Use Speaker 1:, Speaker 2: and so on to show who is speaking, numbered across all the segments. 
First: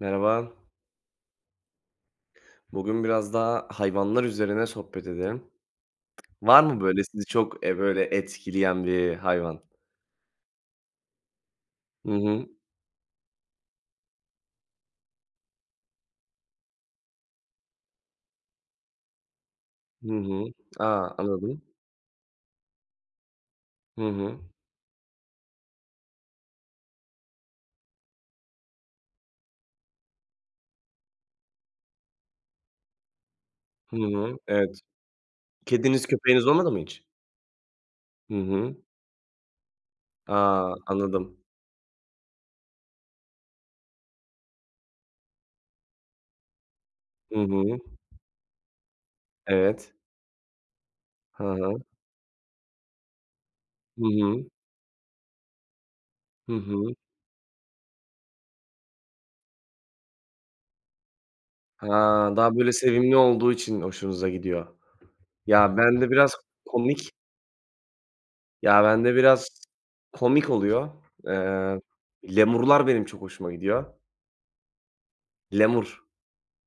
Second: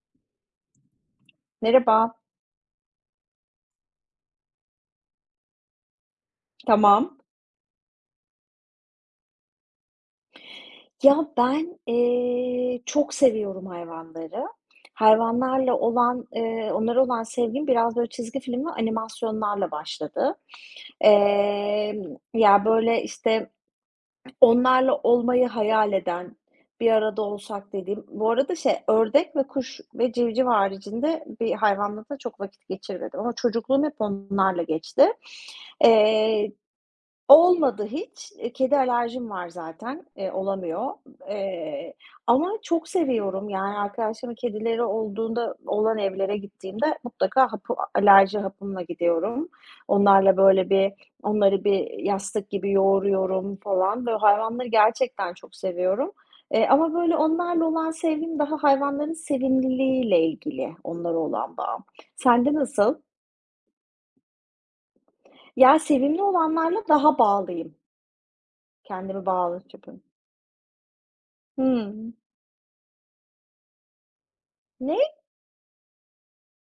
Speaker 1: Merhaba.
Speaker 2: Merhaba.
Speaker 1: Bugün biraz daha hayvanlar üzerine sohbet edelim. Var mı böyle
Speaker 2: Tamam.
Speaker 1: sizi çok, böyle etkileyen bir hayvan?
Speaker 2: Ya, ben,
Speaker 1: Hı hı.
Speaker 2: çok seviyorum hayvanları. Hayvanlarla olan, onlara olan sevgim biraz böyle çizgi film ve animasyonlarla
Speaker 1: Hı
Speaker 2: başladı.
Speaker 1: hı. A, anladım.
Speaker 2: Emm, ya, böyle, işte,
Speaker 1: Hı hı.
Speaker 2: onlarla olmayı hayal eden, bir arada olsak dediğim bu arada şey, ördek ve kuş ve civciv haricinde bir hayvanla da çok vakit geçirmedim ama çocukluğum hep
Speaker 1: Hı hı.
Speaker 2: onlarla
Speaker 1: Evet.
Speaker 2: geçti.
Speaker 1: Kediniz, köpeğiniz
Speaker 2: Eee
Speaker 1: olmadı mı hiç?
Speaker 2: Olmadı hiç.
Speaker 1: Hı hı.
Speaker 2: Kedi alerjim var zaten,
Speaker 1: A,
Speaker 2: olamıyor.
Speaker 1: anladım.
Speaker 2: Eee, ama çok seviyorum. Yani arkadaşlarımın kedileri olduğunda olan evlere gittiğimde
Speaker 1: Hı
Speaker 2: mutlaka hapı
Speaker 1: hı.
Speaker 2: alerji hapımla gidiyorum.
Speaker 1: Evet.
Speaker 2: Onlarla böyle bir
Speaker 1: Hı
Speaker 2: onları
Speaker 1: hı.
Speaker 2: bir yastık gibi yoğuruyorum
Speaker 1: Hı
Speaker 2: falan. Böyle
Speaker 1: hı.
Speaker 2: hayvanları gerçekten çok seviyorum.
Speaker 1: Hı hı.
Speaker 2: Ama böyle onlarla olan sevgim daha hayvanların sevimliliğiyle ilgili, onlara olan bağım.
Speaker 1: Ha,
Speaker 2: Sende
Speaker 1: daha böyle
Speaker 2: nasıl?
Speaker 1: sevimli olduğu için hoşunuza gidiyor. Ya,
Speaker 2: Ya,
Speaker 1: bende
Speaker 2: sevimli
Speaker 1: biraz
Speaker 2: olanlarla
Speaker 1: komik
Speaker 2: daha bağlıyım.
Speaker 1: bende
Speaker 2: Kendimi
Speaker 1: biraz
Speaker 2: bağlı tutun.
Speaker 1: komik oluyor. Eee,
Speaker 2: Hımm.
Speaker 1: lemurlar benim çok hoşuma gidiyor.
Speaker 2: Ne?
Speaker 1: Lemur.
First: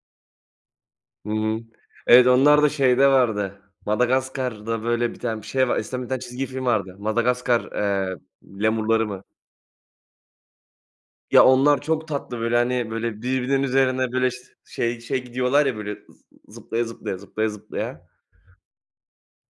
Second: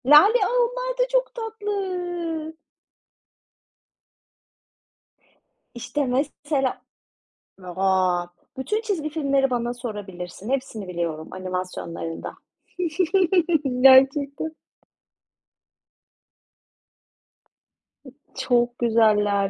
Speaker 2: Lale! A, onlar da
Speaker 1: Hı
Speaker 2: çok
Speaker 1: hı.
Speaker 2: tatlı.
Speaker 1: Evet, onlar da şeyde vardı, Madagaskar'da böyle bir tane bir şey var. Eskiden
Speaker 2: İşte
Speaker 1: bir tane çizgi film
Speaker 2: mesela.
Speaker 1: vardı. Madagaskar,
Speaker 2: A! Bütün
Speaker 1: lemurları
Speaker 2: çizgi
Speaker 1: mı?
Speaker 2: filmleri bana sorabilirsin. Hepsini biliyorum
Speaker 1: Ya, onlar çok
Speaker 2: animasyonlarında.
Speaker 1: tatlı, böyle, hani, böyle, birbirinin üzerine, böyle,
Speaker 2: Gerçekten.
Speaker 1: şey şey gidiyorlar ya, böyle, zıplaya zıplaya, zıplaya zıplaya.
Speaker 2: Çok güzeller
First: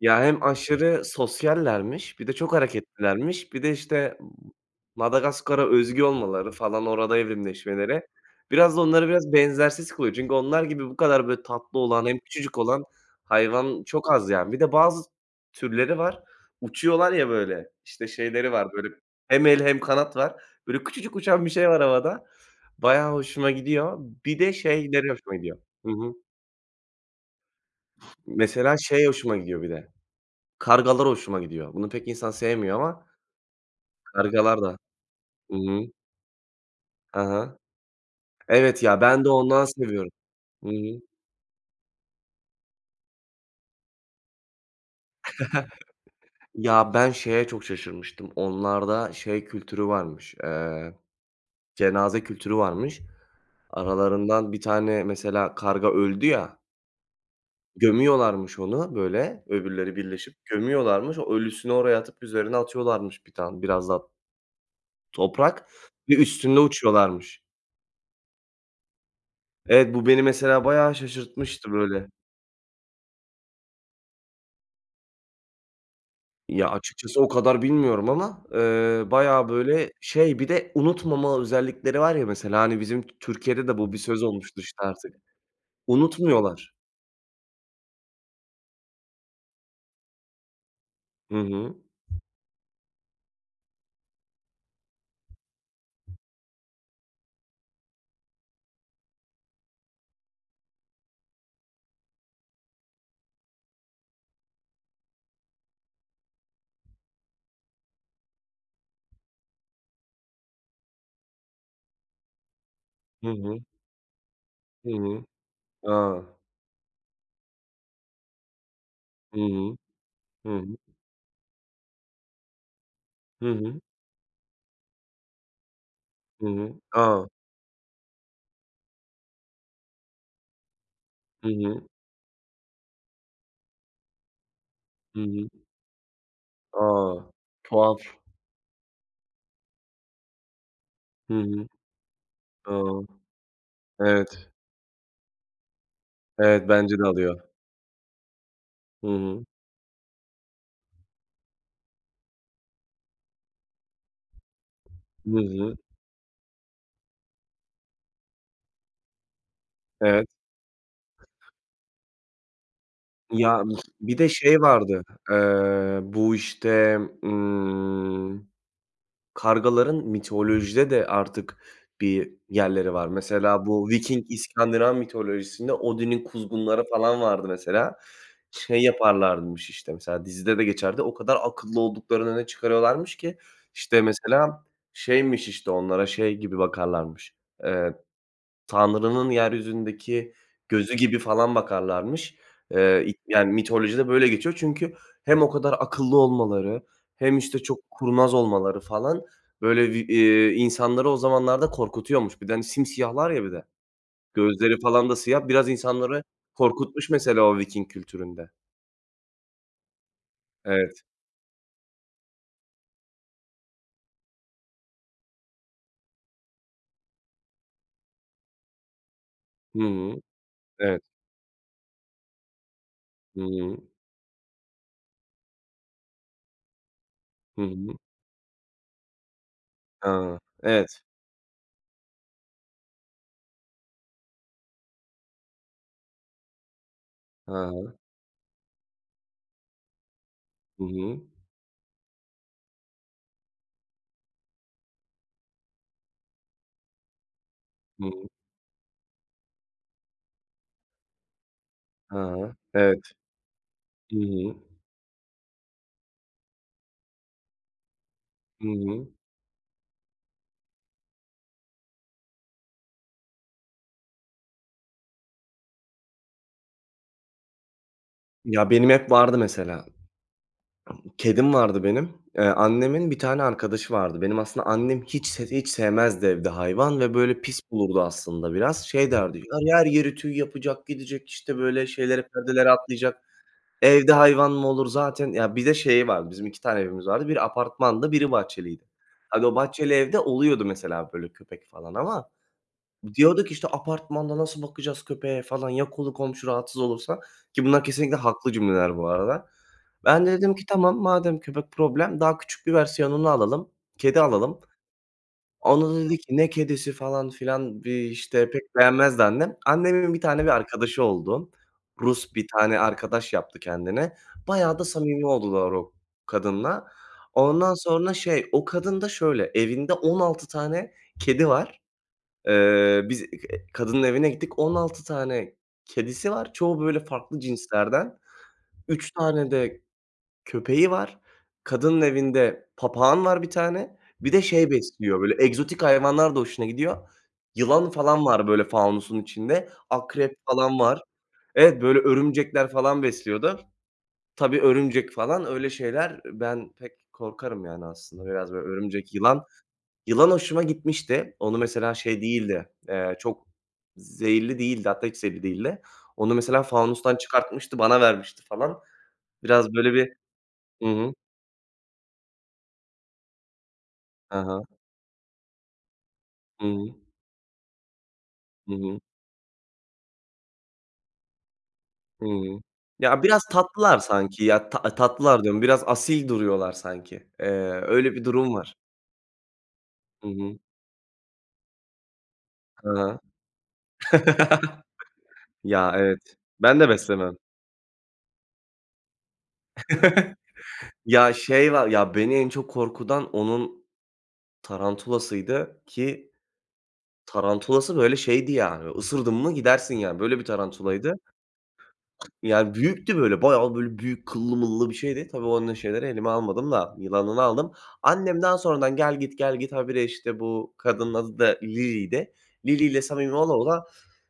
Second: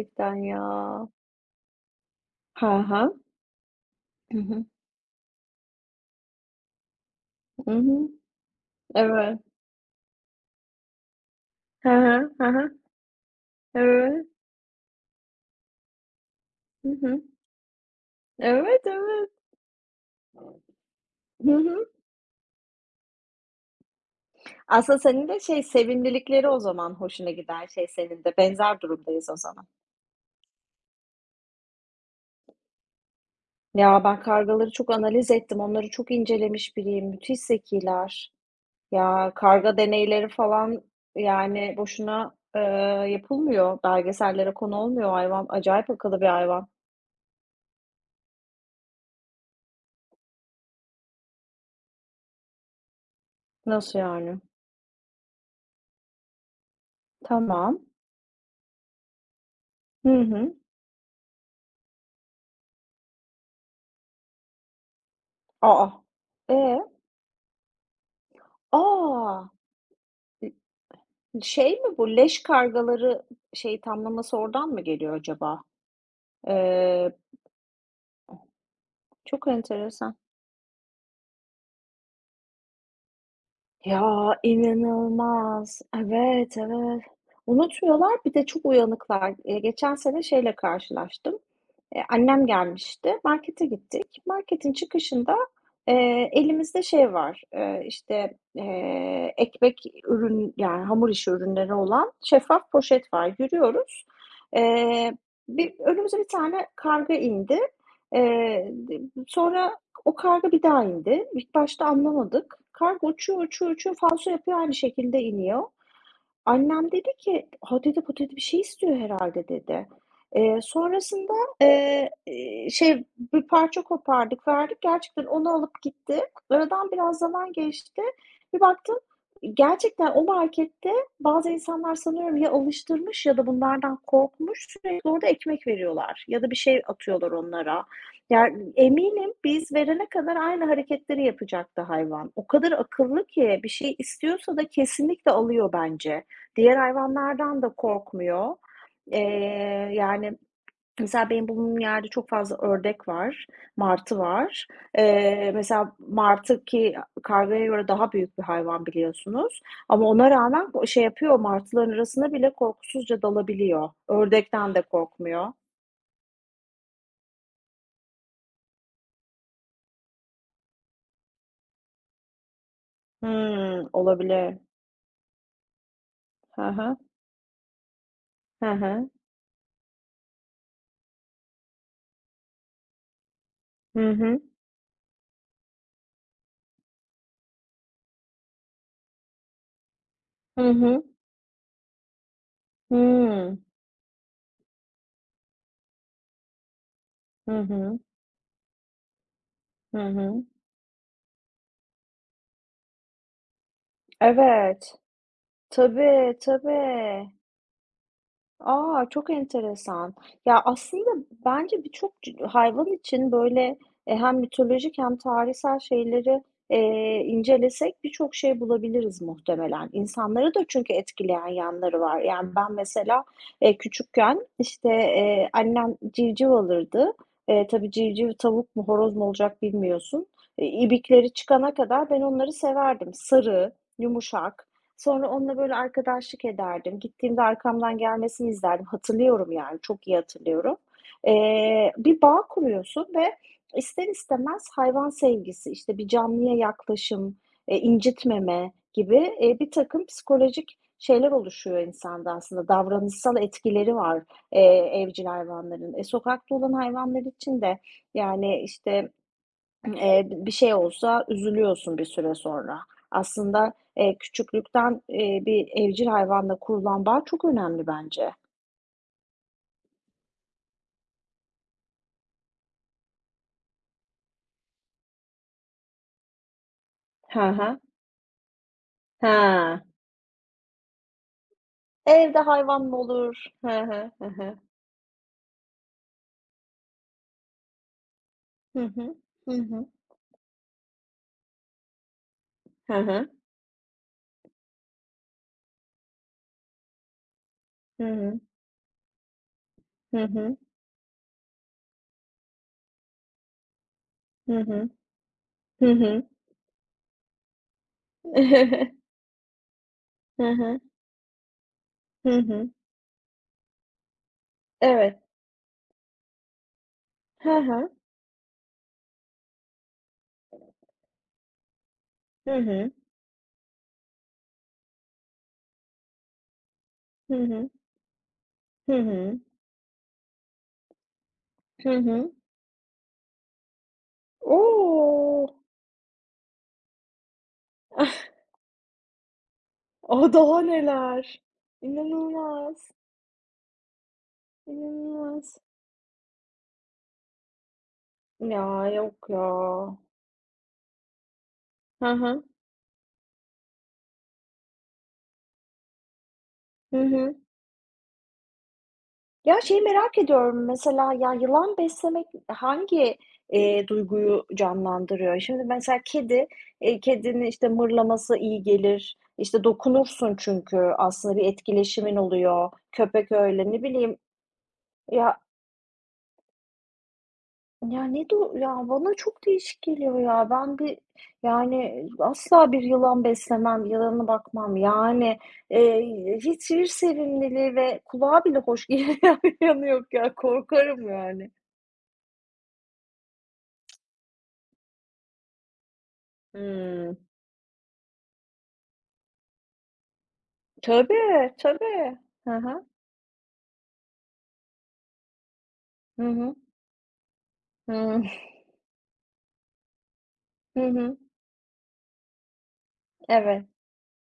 Speaker 1: Ya, hem
Speaker 2: ya.
Speaker 1: aşırı sosyallermiş, bir de çok
Speaker 2: Hı hı.
Speaker 1: hareketlilermiş, bir de, işte,
Speaker 2: Hı hı.
Speaker 1: Madagaskar'a özgü olmaları falan, orada
Speaker 2: Hı
Speaker 1: evrimleşmeleri,
Speaker 2: hı.
Speaker 1: biraz da onları biraz
Speaker 2: Evet.
Speaker 1: benzersiz kılıyor. Çünkü onlar gibi bu kadar böyle tatlı
Speaker 2: Hı
Speaker 1: olan hem küçücük
Speaker 2: hı.
Speaker 1: olan
Speaker 2: Hı
Speaker 1: hayvan
Speaker 2: hı.
Speaker 1: çok
Speaker 2: Evet.
Speaker 1: az yani. Bir de bazı türleri var,
Speaker 2: Hı
Speaker 1: uçuyorlar
Speaker 2: hı.
Speaker 1: ya böyle, işte şeyleri var,
Speaker 2: Evet,
Speaker 1: böyle
Speaker 2: evet.
Speaker 1: hem el hem kanat var. Böyle küçücük uçan bir
Speaker 2: Hı
Speaker 1: şey var
Speaker 2: hı.
Speaker 1: havada. Bayağı hoşuma gidiyor. Bir de
Speaker 2: Aslında
Speaker 1: şeyleri
Speaker 2: senin
Speaker 1: hoşuma
Speaker 2: de
Speaker 1: gidiyor.
Speaker 2: şey,
Speaker 1: Hı hı.
Speaker 2: sevimlilikleri o zaman hoşuna gider. Şey, senin de
Speaker 1: Mesela
Speaker 2: benzer
Speaker 1: şey
Speaker 2: durumdayız
Speaker 1: hoşuma
Speaker 2: o
Speaker 1: gidiyor
Speaker 2: zaman.
Speaker 1: bir de, kargalar hoşuma gidiyor. Bunu pek insan sevmiyor ama
Speaker 2: Ya, ben
Speaker 1: kargalar
Speaker 2: kargaları
Speaker 1: da.
Speaker 2: çok analiz
Speaker 1: Hı
Speaker 2: ettim.
Speaker 1: hı.
Speaker 2: Onları çok incelemiş biriyim.
Speaker 1: Hı
Speaker 2: Müthiş
Speaker 1: hı.
Speaker 2: zekiler.
Speaker 1: Evet ya, ben de
Speaker 2: Ya,
Speaker 1: ondan
Speaker 2: karga
Speaker 1: seviyorum.
Speaker 2: deneyleri
Speaker 1: Hı
Speaker 2: falan,
Speaker 1: hı.
Speaker 2: yani, boşuna, yapılmıyor. Belgesellere konu olmuyor hayvan. Acayip akıllı bir hayvan.
Speaker 1: Ya, ben şeye çok şaşırmıştım. Onlarda şey kültürü varmış, cenaze kültürü varmış.
Speaker 2: Nasıl yani?
Speaker 1: Aralarından bir tane mesela karga öldü ya,
Speaker 2: Tamam.
Speaker 1: gömüyorlarmış onu böyle öbürleri
Speaker 2: Hı
Speaker 1: birleşip
Speaker 2: hı.
Speaker 1: gömüyorlarmış. O ölüsünü oraya atıp üzerine atıyorlarmış bir tane biraz daha toprak
Speaker 2: Aa.
Speaker 1: ve
Speaker 2: A!
Speaker 1: üstünde
Speaker 2: E?
Speaker 1: uçuyorlarmış.
Speaker 2: A!
Speaker 1: Evet, bu beni mesela bayağı şaşırtmıştı
Speaker 2: Şey mi
Speaker 1: böyle.
Speaker 2: bu, leş kargaları, şey, tamlaması oradan mı geliyor acaba?
Speaker 1: Ya,
Speaker 2: Eee,
Speaker 1: açıkçası o kadar bilmiyorum ama, bayağı,
Speaker 2: çok
Speaker 1: böyle,
Speaker 2: enteresan.
Speaker 1: şey bir de unutmama özellikleri var ya mesela, hani, bizim Türkiye'de de bu bir
Speaker 2: Ya,
Speaker 1: söz olmuştur, işte, artık.
Speaker 2: inanılmaz. Evet,
Speaker 1: Unutmuyorlar.
Speaker 2: evet. Unutuyorlar, bir de çok uyanıklar. Geçen sene şeyle
Speaker 1: Hı
Speaker 2: karşılaştım.
Speaker 1: hı.
Speaker 2: Annem gelmişti, markete gittik. Marketin çıkışında, elimizde şey var, işte, ekmek ürün, yani, hamur işi ürünleri olan şeffaf poşet var. Yürüyoruz. Eee, bir önümüze bir tane karga indi. Eee, sonra o karga bir daha indi. İlk başta anlamadık. Karga
Speaker 1: Hı
Speaker 2: uçuyor,
Speaker 1: hı.
Speaker 2: uçuyor, uçuyor. Falso yapıyor, aynı
Speaker 1: Hı
Speaker 2: şekilde
Speaker 1: hı.
Speaker 2: iniyor.
Speaker 1: A!
Speaker 2: Annem dedi ki, "A," dedi, "bu," dedi, "bir şey istiyor
Speaker 1: Hı
Speaker 2: herhalde",
Speaker 1: hı.
Speaker 2: dedi.
Speaker 1: Hı hı.
Speaker 2: Sonrasında, şey, bir
Speaker 1: Hı hı.
Speaker 2: parça kopardık, verdik. Gerçekten onu alıp gitti.
Speaker 1: Hı hı.
Speaker 2: Aradan biraz
Speaker 1: A!
Speaker 2: zaman geçti. Bir baktım, gerçekten o markette
Speaker 1: Hı
Speaker 2: bazı
Speaker 1: hı.
Speaker 2: insanlar sanıyorum ya alıştırmış ya da bunlardan korkmuş, sürekli
Speaker 1: Hı
Speaker 2: orada
Speaker 1: hı.
Speaker 2: ekmek veriyorlar ya da bir şey
Speaker 1: A!
Speaker 2: atıyorlar onlara.
Speaker 1: Tuhaf.
Speaker 2: Yani eminim biz verene kadar aynı hareketleri
Speaker 1: Hı hı.
Speaker 2: yapacaktı hayvan. O kadar
Speaker 1: A!
Speaker 2: akıllı ki bir şey
Speaker 1: Evet.
Speaker 2: istiyorsa da kesinlikle alıyor bence.
Speaker 1: Evet,
Speaker 2: Diğer
Speaker 1: bence de alıyor.
Speaker 2: hayvanlardan da korkmuyor.
Speaker 1: Hı hı.
Speaker 2: Yani, mesela benim bulunduğum yerde çok fazla ördek var, martı var.
Speaker 1: Hı hı.
Speaker 2: Mesela martı ki kargaya göre daha büyük bir hayvan biliyorsunuz ama
Speaker 1: Evet.
Speaker 2: ona rağmen o şey yapıyor, martıların arasına bile korkusuzca
Speaker 1: Ya,
Speaker 2: dalabiliyor.
Speaker 1: bir de şey
Speaker 2: Ördekten de
Speaker 1: vardı,
Speaker 2: korkmuyor.
Speaker 1: bu, işte, kargaların mitolojide de artık bir yerleri var. Mesela bu
Speaker 2: Hımm,
Speaker 1: Viking
Speaker 2: olabilir.
Speaker 1: İskandinav mitolojisinde Odin'in
Speaker 2: Hı
Speaker 1: kuzgunları
Speaker 2: hı.
Speaker 1: falan vardı mesela.
Speaker 2: Hı
Speaker 1: Şey
Speaker 2: hı.
Speaker 1: yaparlarmış, işte, mesela dizide de geçerdi. O kadar akıllı olduklarını öne çıkarıyorlarmış ki, işte,
Speaker 2: Hı hı.
Speaker 1: mesela şeymiş, işte, onlara şey gibi bakarlarmış, eee Tanrı'nın yeryüzündeki
Speaker 2: Hı
Speaker 1: gözü
Speaker 2: hı.
Speaker 1: gibi falan bakarlarmış. İt yani
Speaker 2: Hımm.
Speaker 1: mitolojide böyle geçiyor çünkü hem o kadar akıllı olmaları hem, işte,
Speaker 2: Hı
Speaker 1: çok
Speaker 2: hı.
Speaker 1: kurnaz olmaları falan, böyle, vi
Speaker 2: Hı hı.
Speaker 1: insanları o zamanlarda korkutuyormuş. Bir de, hani, simsiyahlar ya bir de. Gözleri
Speaker 2: Evet.
Speaker 1: falan da siyah. Biraz insanları
Speaker 2: Tabii,
Speaker 1: korkutmuş
Speaker 2: tabii.
Speaker 1: mesela o Viking kültüründe.
Speaker 2: A! Çok enteresan. Ya,
Speaker 1: Evet.
Speaker 2: aslında bence birçok hayvan için, böyle, hem mitolojik hem tarihsel şeyleri, incelesek birçok şey bulabiliriz
Speaker 1: Hı
Speaker 2: muhtemelen.
Speaker 1: hı.
Speaker 2: İnsanları da çünkü
Speaker 1: Evet.
Speaker 2: etkileyen yanları var. Yani, ben mesela,
Speaker 1: Hı hı.
Speaker 2: küçükken, işte, annem civciv alırdı.
Speaker 1: Hı
Speaker 2: Tabii
Speaker 1: hı.
Speaker 2: civciv tavuk mu horoz mu olacak bilmiyorsun.
Speaker 1: A! Evet.
Speaker 2: İbikleri çıkana kadar ben onları severdim. Sarı, yumuşak. Sonra onunla böyle arkadaşlık ederdim. Gittiğimde
Speaker 1: Ha ha.
Speaker 2: arkamdan gelmesini izlerdim. Hatırlıyorum yani, çok iyi hatırlıyorum.
Speaker 1: Hı hı.
Speaker 2: Bir bağ kuruyorsun ve ister istemez hayvan sevgisi, işte bir canlıya yaklaşım,
Speaker 1: Hı hı.
Speaker 2: incitmeme gibi, birtakım psikolojik şeyler oluşuyor
Speaker 1: Ha
Speaker 2: insanda
Speaker 1: ha.
Speaker 2: aslında.
Speaker 1: Evet.
Speaker 2: Davranışsal etkileri
Speaker 1: Hı
Speaker 2: var,
Speaker 1: hı.
Speaker 2: evcil hayvanların. E, sokakta olan hayvanlar için de yani
Speaker 1: Hı hı.
Speaker 2: işte bir şey olsa üzülüyorsun bir süre sonra. Aslında, küçüklükten, bir evcil hayvanla kurulan bağ çok önemli bence.
Speaker 1: Ya, benim hep vardı mesela. Kedim vardı benim. Annemin bir tane arkadaşı vardı. Benim aslında annem hiç hiç sevmezdi evde hayvan ve böyle
Speaker 2: He
Speaker 1: pis
Speaker 2: he.
Speaker 1: bulurdu aslında biraz. Şey derdi, "Ya,
Speaker 2: He.
Speaker 1: her yeri tüy yapacak, gidecek, işte, böyle şeylere,
Speaker 2: Evde
Speaker 1: perdelere
Speaker 2: hayvan mı
Speaker 1: atlayacak.
Speaker 2: olur? He he,
Speaker 1: Evde
Speaker 2: he
Speaker 1: hayvan
Speaker 2: he.
Speaker 1: mı olur zaten?" Ya, bir de şeyi vardı, bizim 2 tane evimiz vardı. Biri apartmanda biri bahçeliydi.
Speaker 2: Hı hı.
Speaker 1: Hani, o
Speaker 2: Hı hı.
Speaker 1: bahçeli evde oluyordu mesela böyle köpek falan ama
Speaker 2: Hı hı.
Speaker 1: diyorduk ki, işte, "Apartmanda nasıl bakacağız köpeğe?" falan, "Ya kolu komşu rahatsız olursa?" Ki bunlar
Speaker 2: Hı
Speaker 1: kesinlikle
Speaker 2: hı.
Speaker 1: haklı cümleler bu arada.
Speaker 2: Hı
Speaker 1: Ben de dedim
Speaker 2: hı.
Speaker 1: ki, "Tamam, madem köpek problem, daha küçük bir versiyonunu alalım, kedi
Speaker 2: Hı
Speaker 1: alalım."
Speaker 2: hı. Hı
Speaker 1: Ona da dedi
Speaker 2: hı.
Speaker 1: ki, "Ne kedisi?" falan filan, bir, işte, pek beğenmezdi annem. Annemin bir tane bir
Speaker 2: Hı hı.
Speaker 1: arkadaşı oldu.
Speaker 2: Hı
Speaker 1: Rus bir
Speaker 2: hı.
Speaker 1: tane arkadaş yaptı kendine. Bayağı da
Speaker 2: Evet.
Speaker 1: samimi oldular o kadınla.
Speaker 2: He
Speaker 1: Ondan
Speaker 2: he.
Speaker 1: sonra şey, o kadın da şöyle, evinde 16 tane kedi var.
Speaker 2: Hı hı.
Speaker 1: Biz kadının evine gittik. 16 tane kedisi var. Çoğu böyle
Speaker 2: Hı
Speaker 1: farklı
Speaker 2: hı.
Speaker 1: cinslerden.
Speaker 2: Hı
Speaker 1: 3
Speaker 2: hı.
Speaker 1: tane de köpeği var.
Speaker 2: Hı
Speaker 1: Kadının
Speaker 2: hı.
Speaker 1: evinde papağan var bir tane. Bir de şey besliyor, böyle
Speaker 2: O!
Speaker 1: egzotik hayvanlar da hoşuna gidiyor. Yılan falan var böyle faunusun içinde.
Speaker 2: O,
Speaker 1: Akrep
Speaker 2: daha
Speaker 1: falan var.
Speaker 2: neler.
Speaker 1: Evet, böyle örümcekler
Speaker 2: İnanılmaz,
Speaker 1: falan besliyordu. Tabii örümcek falan
Speaker 2: inanılmaz.
Speaker 1: öyle şeyler ben pek korkarım yani aslında. Biraz
Speaker 2: Ya,
Speaker 1: böyle örümcek,
Speaker 2: yok ya.
Speaker 1: yılan. Yılan hoşuma gitmişti. Onu mesela
Speaker 2: Hı
Speaker 1: şey
Speaker 2: hı.
Speaker 1: değildi, çok zehirli değildi, hatta hiç zehirli değildi. Onu mesela
Speaker 2: Hı
Speaker 1: fanustan
Speaker 2: hı.
Speaker 1: çıkartmıştı, bana vermişti falan.
Speaker 2: Ya,
Speaker 1: Biraz
Speaker 2: şeyi
Speaker 1: böyle bir.
Speaker 2: merak ediyorum
Speaker 1: Hı
Speaker 2: mesela,
Speaker 1: hı.
Speaker 2: ya, yılan beslemek hangi,
Speaker 1: Hı
Speaker 2: duyguyu
Speaker 1: hı.
Speaker 2: canlandırıyor? Şimdi mesela
Speaker 1: Hı hı.
Speaker 2: kedinin, işte, mırlaması iyi
Speaker 1: Hı hı.
Speaker 2: gelir, işte, dokunursun çünkü aslında bir etkileşimin
Speaker 1: Hı hı.
Speaker 2: oluyor.
Speaker 1: Ya,
Speaker 2: Köpek
Speaker 1: biraz
Speaker 2: öyle, ne
Speaker 1: tatlılar
Speaker 2: bileyim,
Speaker 1: sanki ya. Ta
Speaker 2: ya,
Speaker 1: tatlılar diyorum, biraz asil duruyorlar sanki. Eee,
Speaker 2: Ya,
Speaker 1: öyle bir
Speaker 2: ne du
Speaker 1: durum var.
Speaker 2: ya, bana çok değişik geliyor
Speaker 1: Hı
Speaker 2: ya.
Speaker 1: hı.
Speaker 2: Yani, asla bir
Speaker 1: Hı hı.
Speaker 2: yılan beslemem, yılana bakmam. Yani,
Speaker 1: Ya, evet. Ben
Speaker 2: hiçbir
Speaker 1: de beslemem.
Speaker 2: sevimliliği ve kulağa bile hoş gelen yanı yok ya. Korkarım
Speaker 1: Ya,
Speaker 2: yani.
Speaker 1: şey var, ya, beni en çok korkutan onun tarantulasıydı ki
Speaker 2: Hımm.
Speaker 1: tarantulası böyle şeydi yani, ısırdın mı gidersin yani. Böyle bir tarantulaydı.
Speaker 2: Tabii, tabii. Hı
Speaker 1: Yani
Speaker 2: hı.
Speaker 1: büyüktü böyle, bayağı böyle büyük kıllı mıllı bir şeydi. Tabii onun şeyleri
Speaker 2: Hı
Speaker 1: elime
Speaker 2: hı.
Speaker 1: almadım da yılanını aldım.
Speaker 2: Hımm.
Speaker 1: Annemden sonradan gel git, gel git habire işte bu
Speaker 2: Hı
Speaker 1: kadının
Speaker 2: hı.
Speaker 1: adı da Lili'ydi. Lili ile samimi ola
Speaker 2: Evet.
Speaker 1: ola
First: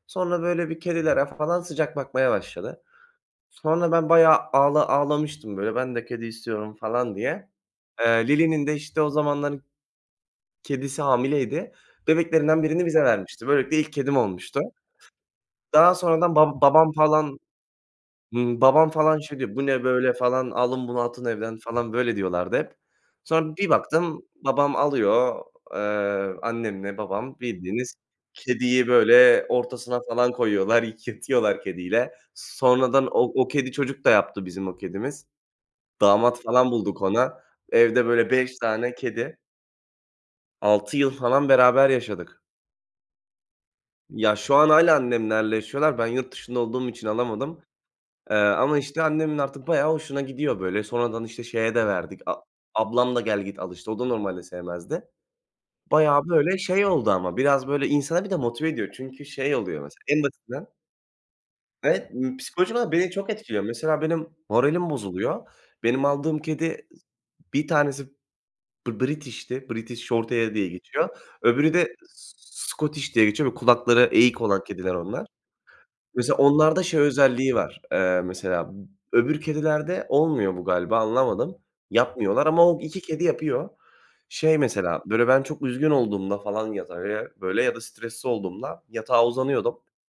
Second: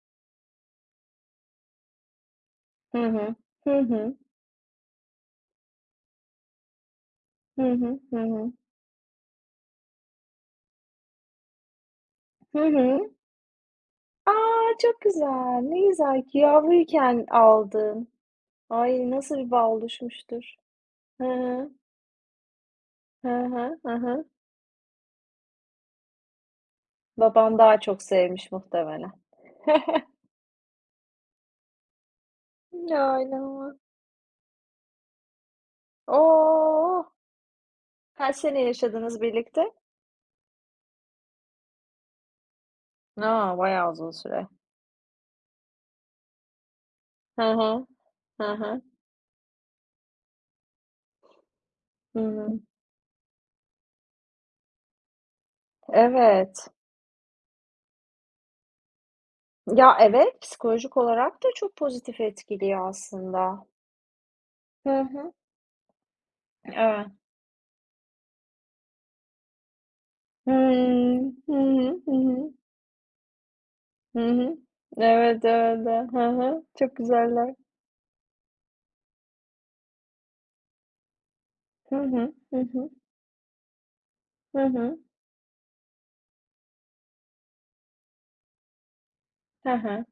Speaker 1: sonra böyle bir kedilere falan sıcak bakmaya başladı.
Speaker 2: Hı hı. Hı
Speaker 1: Sonra ben
Speaker 2: hı.
Speaker 1: bayağı ağlamıştım böyle, ben de kedi istiyorum falan diye.
Speaker 2: Hı hı. Hı
Speaker 1: Eee,
Speaker 2: hı.
Speaker 1: Lili'nin de işte o zamanların kedisi hamileydi.
Speaker 2: Hı
Speaker 1: Bebeklerinden birini bize
Speaker 2: hı.
Speaker 1: vermişti. Böylelikle ilk kedim
Speaker 2: A!
Speaker 1: olmuştu.
Speaker 2: Çok güzel. Ne
Speaker 1: Daha
Speaker 2: güzel
Speaker 1: sonradan
Speaker 2: ki
Speaker 1: ba babam
Speaker 2: yavruyken
Speaker 1: falan,
Speaker 2: aldın.
Speaker 1: ımm, babam
Speaker 2: Ay,
Speaker 1: falan
Speaker 2: nasıl
Speaker 1: şey
Speaker 2: bir
Speaker 1: diyor, "Bu
Speaker 2: bağ
Speaker 1: ne böyle?" falan,
Speaker 2: oluşmuştur.
Speaker 1: "Alın bunu atın
Speaker 2: Hı
Speaker 1: evden."
Speaker 2: hı.
Speaker 1: falan, böyle diyorlardı hep.
Speaker 2: Hı
Speaker 1: Sonra bir
Speaker 2: hı. Hı
Speaker 1: baktım
Speaker 2: hı.
Speaker 1: babam alıyor, annemle babam
Speaker 2: Baban daha
Speaker 1: bildiğiniz
Speaker 2: çok sevmiş
Speaker 1: kediyi
Speaker 2: muhtemelen.
Speaker 1: böyle ortasına falan koyuyorlar, yatıyorlar kediyle. Sonradan o
Speaker 2: Aynen
Speaker 1: o kedi
Speaker 2: öyle.
Speaker 1: çocuk da yaptı bizim o kedimiz. Damat falan bulduk
Speaker 2: O!
Speaker 1: ona. Evde böyle
Speaker 2: Kaç
Speaker 1: 5
Speaker 2: sene
Speaker 1: tane
Speaker 2: yaşadınız
Speaker 1: kedi,
Speaker 2: birlikte?
Speaker 1: 6 yıl falan beraber yaşadık.
Speaker 2: A, bayağı uzun
Speaker 1: Ya,
Speaker 2: süre.
Speaker 1: şu an hâlâ annemlerle yaşıyorlar. Ben yurt dışında olduğum için
Speaker 2: Hı
Speaker 1: alamadım.
Speaker 2: hı.
Speaker 1: Eee,
Speaker 2: Hı
Speaker 1: ama,
Speaker 2: hı.
Speaker 1: işte, annemin artık bayağı hoşuna gidiyor, böyle. Sonradan, işte, şeye de
Speaker 2: Hı
Speaker 1: verdik, a
Speaker 2: hı.
Speaker 1: ablam da gel git alıştı. O da normalde sevmezdi. Bayağı, böyle,
Speaker 2: Evet.
Speaker 1: şey oldu ama biraz, böyle, insana bir de motive ediyor. Çünkü şey oluyor
Speaker 2: Ya,
Speaker 1: mesela en
Speaker 2: evet,
Speaker 1: basitinden.
Speaker 2: psikolojik olarak da çok
Speaker 1: Evet,
Speaker 2: pozitif
Speaker 1: psikolojik
Speaker 2: etkiliyor
Speaker 1: olarak beni çok etkiliyor.
Speaker 2: aslında.
Speaker 1: Mesela benim moralim
Speaker 2: Hı hı.
Speaker 1: bozuluyor. Benim aldığım kedi
Speaker 2: Evet.
Speaker 1: bir tanesi British'ti. British Shorthair diye geçiyor.
Speaker 2: Hımm. Hı
Speaker 1: Öbürü de
Speaker 2: hı. Hı
Speaker 1: S
Speaker 2: hı.
Speaker 1: Scottish diye geçiyor. Böyle kulakları
Speaker 2: Hı
Speaker 1: eğik
Speaker 2: hı.
Speaker 1: olan kediler onlar.
Speaker 2: Evet, evet, evet. Hı
Speaker 1: Mesela
Speaker 2: hı.
Speaker 1: onlarda
Speaker 2: Çok
Speaker 1: şey özelliği
Speaker 2: güzeller.
Speaker 1: var, mesela öbür kedilerde olmuyor bu galiba anlamadım.
Speaker 2: Hı hı.
Speaker 1: Yapmıyorlar
Speaker 2: Hı
Speaker 1: ama o
Speaker 2: hı.
Speaker 1: 2 kedi yapıyor. Şey
Speaker 2: Hı hı.
Speaker 1: mesela, böyle, ben çok üzgün olduğumda falan yatağa, böyle, ya da stresli olduğumda yatağa
Speaker 2: Hı
Speaker 1: uzanıyordum.
Speaker 2: hı.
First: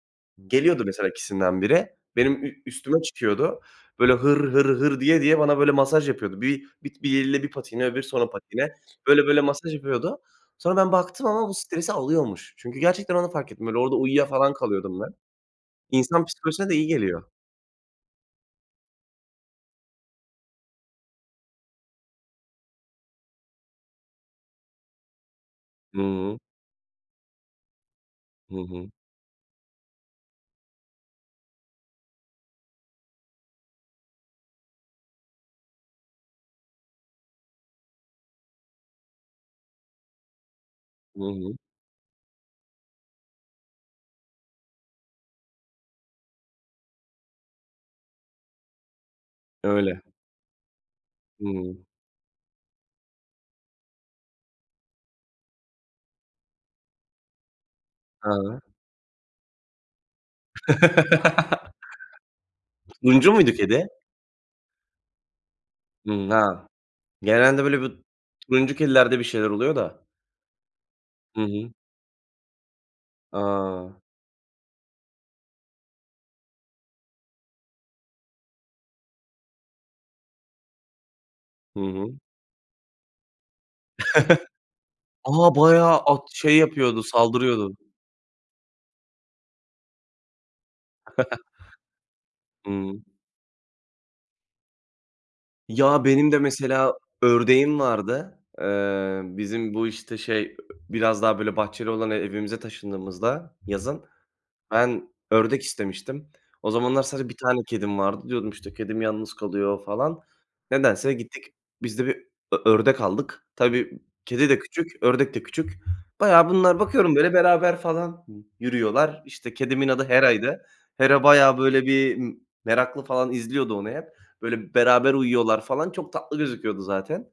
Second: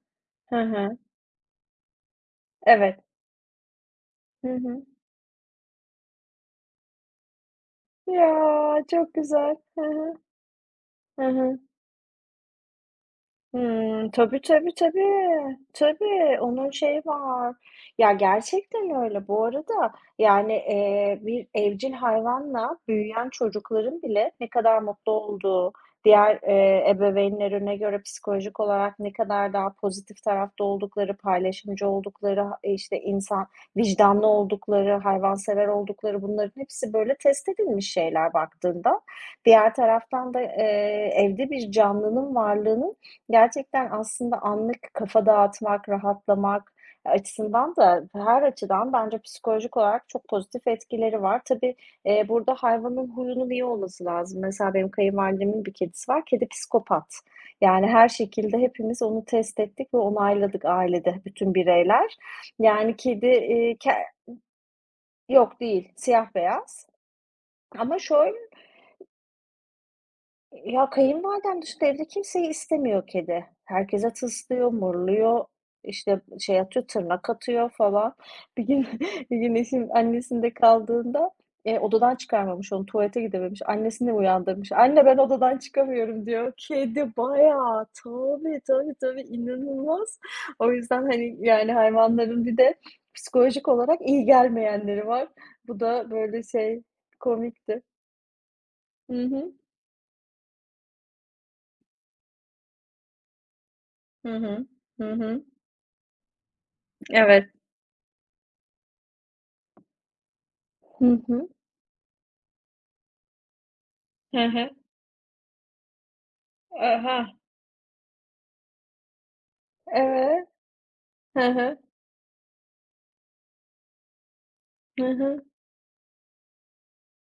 Speaker 2: Hı
Speaker 1: Geliyordu
Speaker 2: hı.
Speaker 1: mesela ikisinden biri, benim ü
Speaker 2: Evet.
Speaker 1: üstüme çıkıyordu. Böyle
Speaker 2: Hı
Speaker 1: hır hır
Speaker 2: hı.
Speaker 1: hır diye diye bana böyle masaj yapıyordu. Bir eliyle bir patine öbür
Speaker 2: Ya,
Speaker 1: sonra patine.
Speaker 2: çok
Speaker 1: Böyle böyle
Speaker 2: güzel.
Speaker 1: masaj
Speaker 2: Hı hı.
Speaker 1: yapıyordu. Sonra ben
Speaker 2: Hı
Speaker 1: baktım ama bu
Speaker 2: hı.
Speaker 1: stresi alıyormuş. Çünkü gerçekten onu fark ettim. Böyle orada
Speaker 2: Hımm.
Speaker 1: uyuya
Speaker 2: Tabii,
Speaker 1: falan
Speaker 2: tabii,
Speaker 1: kalıyordum ben.
Speaker 2: tabii.
Speaker 1: İnsan
Speaker 2: Tabii,
Speaker 1: psikolojisine
Speaker 2: onun
Speaker 1: de iyi
Speaker 2: şeyi
Speaker 1: geliyor.
Speaker 2: var. Ya, gerçekten öyle. Bu arada, yani, bir evcil hayvanla büyüyen çocukların bile ne kadar mutlu olduğu,
Speaker 1: Hı hı.
Speaker 2: diğer, ebeveynlerine göre
Speaker 1: Hı
Speaker 2: psikolojik
Speaker 1: hı.
Speaker 2: olarak ne kadar daha pozitif tarafta oldukları, paylaşımcı oldukları, ha işte, insan vicdanlı oldukları, hayvansever oldukları bunların hepsi böyle test edilmiş şeyler baktığında. Diğer taraftan da,
Speaker 1: Hı
Speaker 2: evde
Speaker 1: hı.
Speaker 2: bir canlının varlığının Gerçekten aslında anlık kafa dağıtmak, rahatlamak açısından da her açıdan bence psikolojik
Speaker 1: Öyle.
Speaker 2: olarak çok pozitif etkileri var.
Speaker 1: Hı
Speaker 2: Tabii,
Speaker 1: hı.
Speaker 2: burada hayvanın huyunun iyi olması lazım. Mesela benim kayınvalidemin bir kedisi var. Kedi psikopat. Yani her
Speaker 1: Ha.
Speaker 2: şekilde hepimiz onu test ettik ve onayladık ailede bütün bireyler. Yani kedi,
Speaker 1: Turuncu muydu kedi?
Speaker 2: ke yok değil,
Speaker 1: Hımm,
Speaker 2: siyah
Speaker 1: ha.
Speaker 2: beyaz
Speaker 1: Genelde böyle
Speaker 2: ama
Speaker 1: bir
Speaker 2: şöyle.
Speaker 1: turuncu kedilerde bir şeyler oluyor da.
Speaker 2: Ya,
Speaker 1: Hı
Speaker 2: kayınvalidem
Speaker 1: hı.
Speaker 2: dışında evde kimseyi istemiyor kedi.
Speaker 1: A!
Speaker 2: Herkese tıslıyor, mırlıyor, işte, şey atıyor, tırnak atıyor falan. Bir gün bir gün eşim annesinde kaldığında,
Speaker 1: Hı hı.
Speaker 2: odadan çıkarmamış onu, tuvalete gidememiş. Annesini uyandırmış. "Anne, ben
Speaker 1: A,
Speaker 2: odadan
Speaker 1: bayağı at
Speaker 2: çıkamıyorum," diyor.
Speaker 1: şey yapıyordu,
Speaker 2: Kedi
Speaker 1: saldırıyordu.
Speaker 2: bayağı. Tabii, tabii, tabii, inanılmaz. O yüzden, hani, yani, hayvanların bir
Speaker 1: Hı
Speaker 2: de
Speaker 1: hı.
Speaker 2: psikolojik olarak iyi gelmeyenleri var. Bu
Speaker 1: Ya,
Speaker 2: da
Speaker 1: benim de
Speaker 2: böyle şey,
Speaker 1: mesela ördeğim
Speaker 2: komikti.
Speaker 1: vardı. Eee,
Speaker 2: Hı hı.
Speaker 1: bizim bu, işte, şey, biraz daha böyle bahçeli olan evimize taşındığımızda yazın.
Speaker 2: Hı hı.
Speaker 1: Ben
Speaker 2: Hı hı.
Speaker 1: ördek istemiştim. O zamanlar sadece bir
Speaker 2: Evet.
Speaker 1: tane kedim vardı. Diyordum, işte, kedim yalnız kalıyor falan. Nedense
Speaker 2: Hı
Speaker 1: gittik,
Speaker 2: hı.
Speaker 1: biz de bir ördek aldık. Tabii
Speaker 2: Hı
Speaker 1: kedi de
Speaker 2: hı.
Speaker 1: küçük, ördek de küçük. Bayağı bunlar bakıyorum
Speaker 2: Aha,
Speaker 1: böyle beraber falan yürüyorlar. İşte, kedimin adı
Speaker 2: evet.
Speaker 1: Hera'ydı. Hera
Speaker 2: Hı
Speaker 1: bayağı
Speaker 2: hı.
Speaker 1: böyle bir meraklı falan izliyordu onu hep. Böyle
Speaker 2: Hı
Speaker 1: beraber
Speaker 2: hı.
Speaker 1: uyuyorlar falan. Çok tatlı gözüküyordu zaten.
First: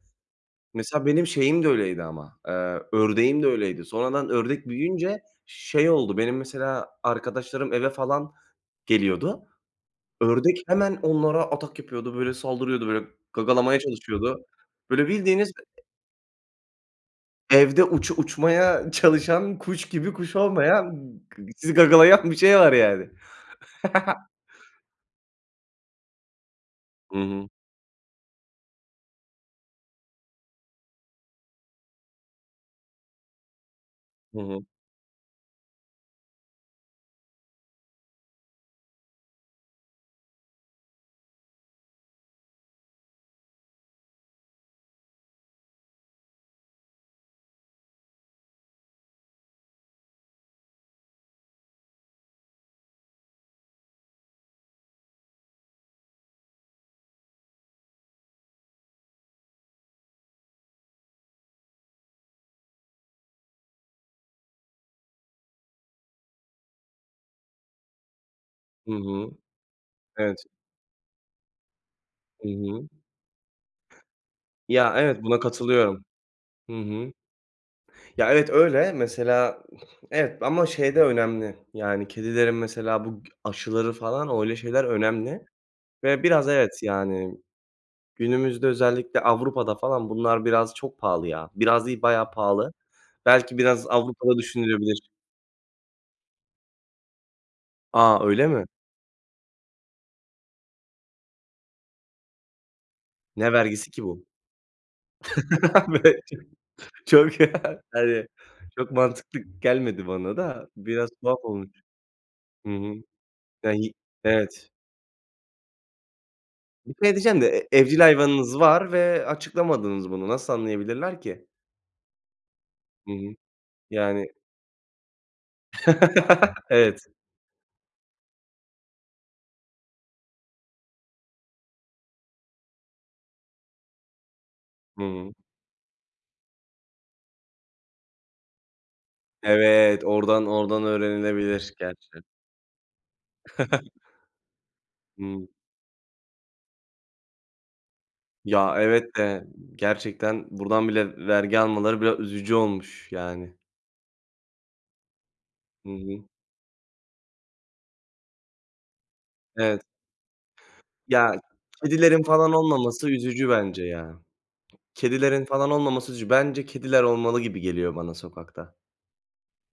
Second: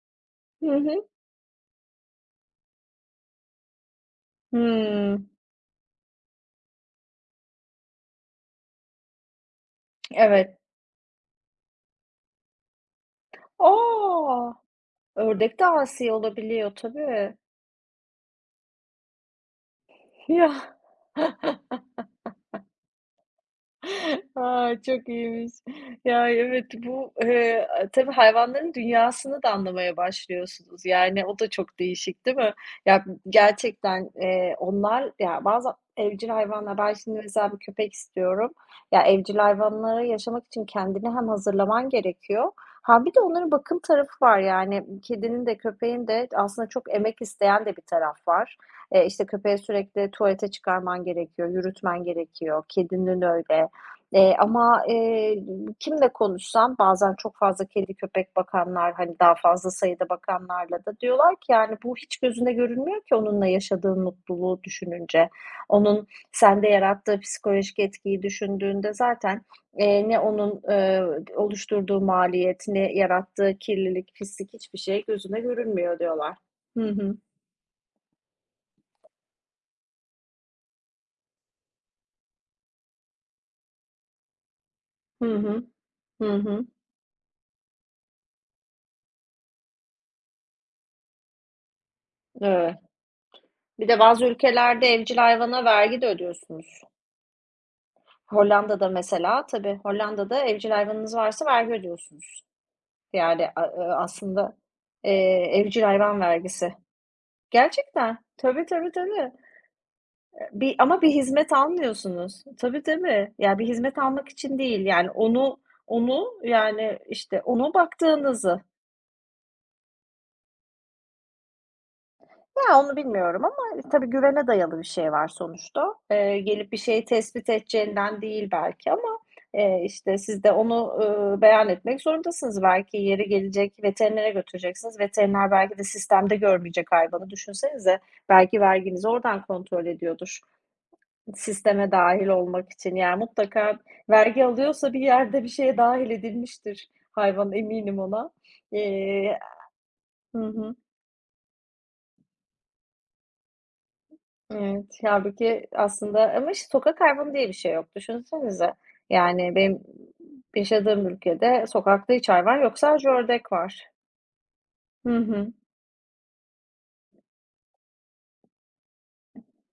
Speaker 2: Hı
Speaker 1: Mesela
Speaker 2: hı.
Speaker 1: benim şeyim de öyleydi ama, ördeğim de öyleydi. Sonradan ördek büyüyünce
Speaker 2: Hımm.
Speaker 1: şey oldu, benim mesela arkadaşlarım eve falan geliyordu.
Speaker 2: Evet.
Speaker 1: Ördek hemen onlara atak yapıyordu, böyle saldırıyordu, böyle gagalamaya çalışıyordu.
Speaker 2: A!
Speaker 1: Böyle bildiğiniz
Speaker 2: Ördek de asi olabiliyor tabii.
Speaker 1: evde uçmaya çalışan, kuş gibi kuş
Speaker 2: Ya.
Speaker 1: olmayan, sizi gagalayan bir şey var yani.
Speaker 2: A, çok iyiymiş. Ya, evet, bu,
Speaker 1: Hı hı.
Speaker 2: tabii hayvanların dünyasını da anlamaya başlıyorsunuz. Yani o da çok değişik, değil mi? Ya, gerçekten,
Speaker 1: Hı hı.
Speaker 2: onlar ya, bazı evcil hayvanlar ben şimdi mesela bir köpek istiyorum. Ya, evcil hayvanlara yaşamak için kendini hem hazırlaman gerekiyor ha bir de onların bakım tarafı var. Yani kedinin de köpeğin de aslında çok emek isteyen de bir taraf var. İşte, köpeği sürekli tuvalete çıkarman gerekiyor, yürütmen gerekiyor. Kedinin öyle. Eee, ama, eee, kimle konuşsam bazen çok fazla kedi köpek bakanlar, hani, daha fazla sayıda bakanlarla da diyorlar ki, yani, "Bu hiç gözünde görünmüyor ki onunla yaşadığın mutluluğu düşününce." Onun sende yarattığı psikolojik etkiyi
Speaker 1: Hı
Speaker 2: düşündüğünde
Speaker 1: hı.
Speaker 2: zaten, ne
Speaker 1: Evet.
Speaker 2: onun, oluşturduğu
Speaker 1: Hı
Speaker 2: maliyet,
Speaker 1: hı.
Speaker 2: ne yarattığı kirlilik, pislik hiçbir
Speaker 1: Ya,
Speaker 2: şey
Speaker 1: evet, buna
Speaker 2: gözüne görünmüyor
Speaker 1: katılıyorum.
Speaker 2: diyorlar.
Speaker 1: Hı
Speaker 2: Hı
Speaker 1: hı.
Speaker 2: hı.
Speaker 1: Ya, evet, öyle. Mesela evet ama şey de önemli, yani kedilerin mesela bu aşıları falan öyle şeyler
Speaker 2: Hı
Speaker 1: önemli
Speaker 2: hı.
Speaker 1: ve
Speaker 2: Hı
Speaker 1: biraz
Speaker 2: hı.
Speaker 1: evet, yani günümüzde özellikle Avrupa'da falan bunlar biraz çok pahalı ya. Biraz değil, bayağı pahalı.
Speaker 2: Evet.
Speaker 1: Belki biraz
Speaker 2: Bir de bazı
Speaker 1: Avrupa'da
Speaker 2: ülkelerde
Speaker 1: düşünülebilir.
Speaker 2: evcil hayvana vergi de ödüyorsunuz.
Speaker 1: Aa öyle mi?
Speaker 2: Hollanda'da mesela tabii Hollanda'da evcil hayvanınız varsa vergi ödüyorsunuz. Yani,
Speaker 1: Ne
Speaker 2: a
Speaker 1: vergisi ki bu?
Speaker 2: aslında, eee, evcil
Speaker 1: Böyle
Speaker 2: hayvan
Speaker 1: çok
Speaker 2: vergisi.
Speaker 1: çok
Speaker 2: Gerçekten.
Speaker 1: yani
Speaker 2: Tabii,
Speaker 1: çok
Speaker 2: tabii, tabii.
Speaker 1: mantıklı gelmedi bana da
Speaker 2: Bir ama
Speaker 1: biraz
Speaker 2: bir
Speaker 1: tuhaf
Speaker 2: hizmet
Speaker 1: olmuş.
Speaker 2: almıyorsunuz.
Speaker 1: Hı
Speaker 2: Tabii,
Speaker 1: hı.
Speaker 2: tabii. Ya, bir
Speaker 1: Ya,
Speaker 2: hizmet almak için
Speaker 1: evet.
Speaker 2: değil, yani onu,
Speaker 1: Bir
Speaker 2: yani,
Speaker 1: şey diyeceğim
Speaker 2: işte,
Speaker 1: de
Speaker 2: ona
Speaker 1: evcil hayvanınız
Speaker 2: baktığınızı
Speaker 1: var ve açıklamadınız bunu. Nasıl anlayabilirler ki?
Speaker 2: Ya, onu
Speaker 1: Hı hı.
Speaker 2: bilmiyorum ama tabii
Speaker 1: Yani
Speaker 2: güvene dayalı bir şey var sonuçta. Gelip bir
Speaker 1: Evet.
Speaker 2: şeyi tespit edeceğinden değil belki ama, işte, siz de onu, beyan etmek zorundasınız. Belki yeri gelecek veterinere götüreceksiniz.
Speaker 1: Hı hı.
Speaker 2: Veteriner belki de sistemde görmeyecek hayvanı. Düşünsenize. Belki verginizi oradan kontrol
Speaker 1: Evet,
Speaker 2: ediyordur
Speaker 1: oradan öğrenilebilir
Speaker 2: sisteme
Speaker 1: gerçi.
Speaker 2: dahil olmak için. Yani mutlaka vergi alıyorsa bir yerde
Speaker 1: Hımm.
Speaker 2: bir şeye dahil edilmiştir hayvan, eminim ona.
Speaker 1: Ya, evet
Speaker 2: Eee
Speaker 1: de
Speaker 2: Hı
Speaker 1: gerçekten
Speaker 2: hı.
Speaker 1: buradan bile vergi almaları biraz üzücü olmuş yani.
Speaker 2: Evet, hâlbuki
Speaker 1: Hı hı.
Speaker 2: aslında ama işte sokak hayvanı diye bir şey yok. Düşünsenize. Yani benim
Speaker 1: Evet.
Speaker 2: yaşadığım
Speaker 1: Ya,
Speaker 2: ülkede sokakta
Speaker 1: kedilerin
Speaker 2: hiç
Speaker 1: falan
Speaker 2: hayvan yok.
Speaker 1: olmaması
Speaker 2: Sadece
Speaker 1: üzücü
Speaker 2: ördek
Speaker 1: bence
Speaker 2: var.
Speaker 1: ya.
Speaker 2: Hı
Speaker 1: Kedilerin
Speaker 2: hı.
Speaker 1: falan olmaması üzücü. Bence kediler olmalı gibi geliyor bana sokakta.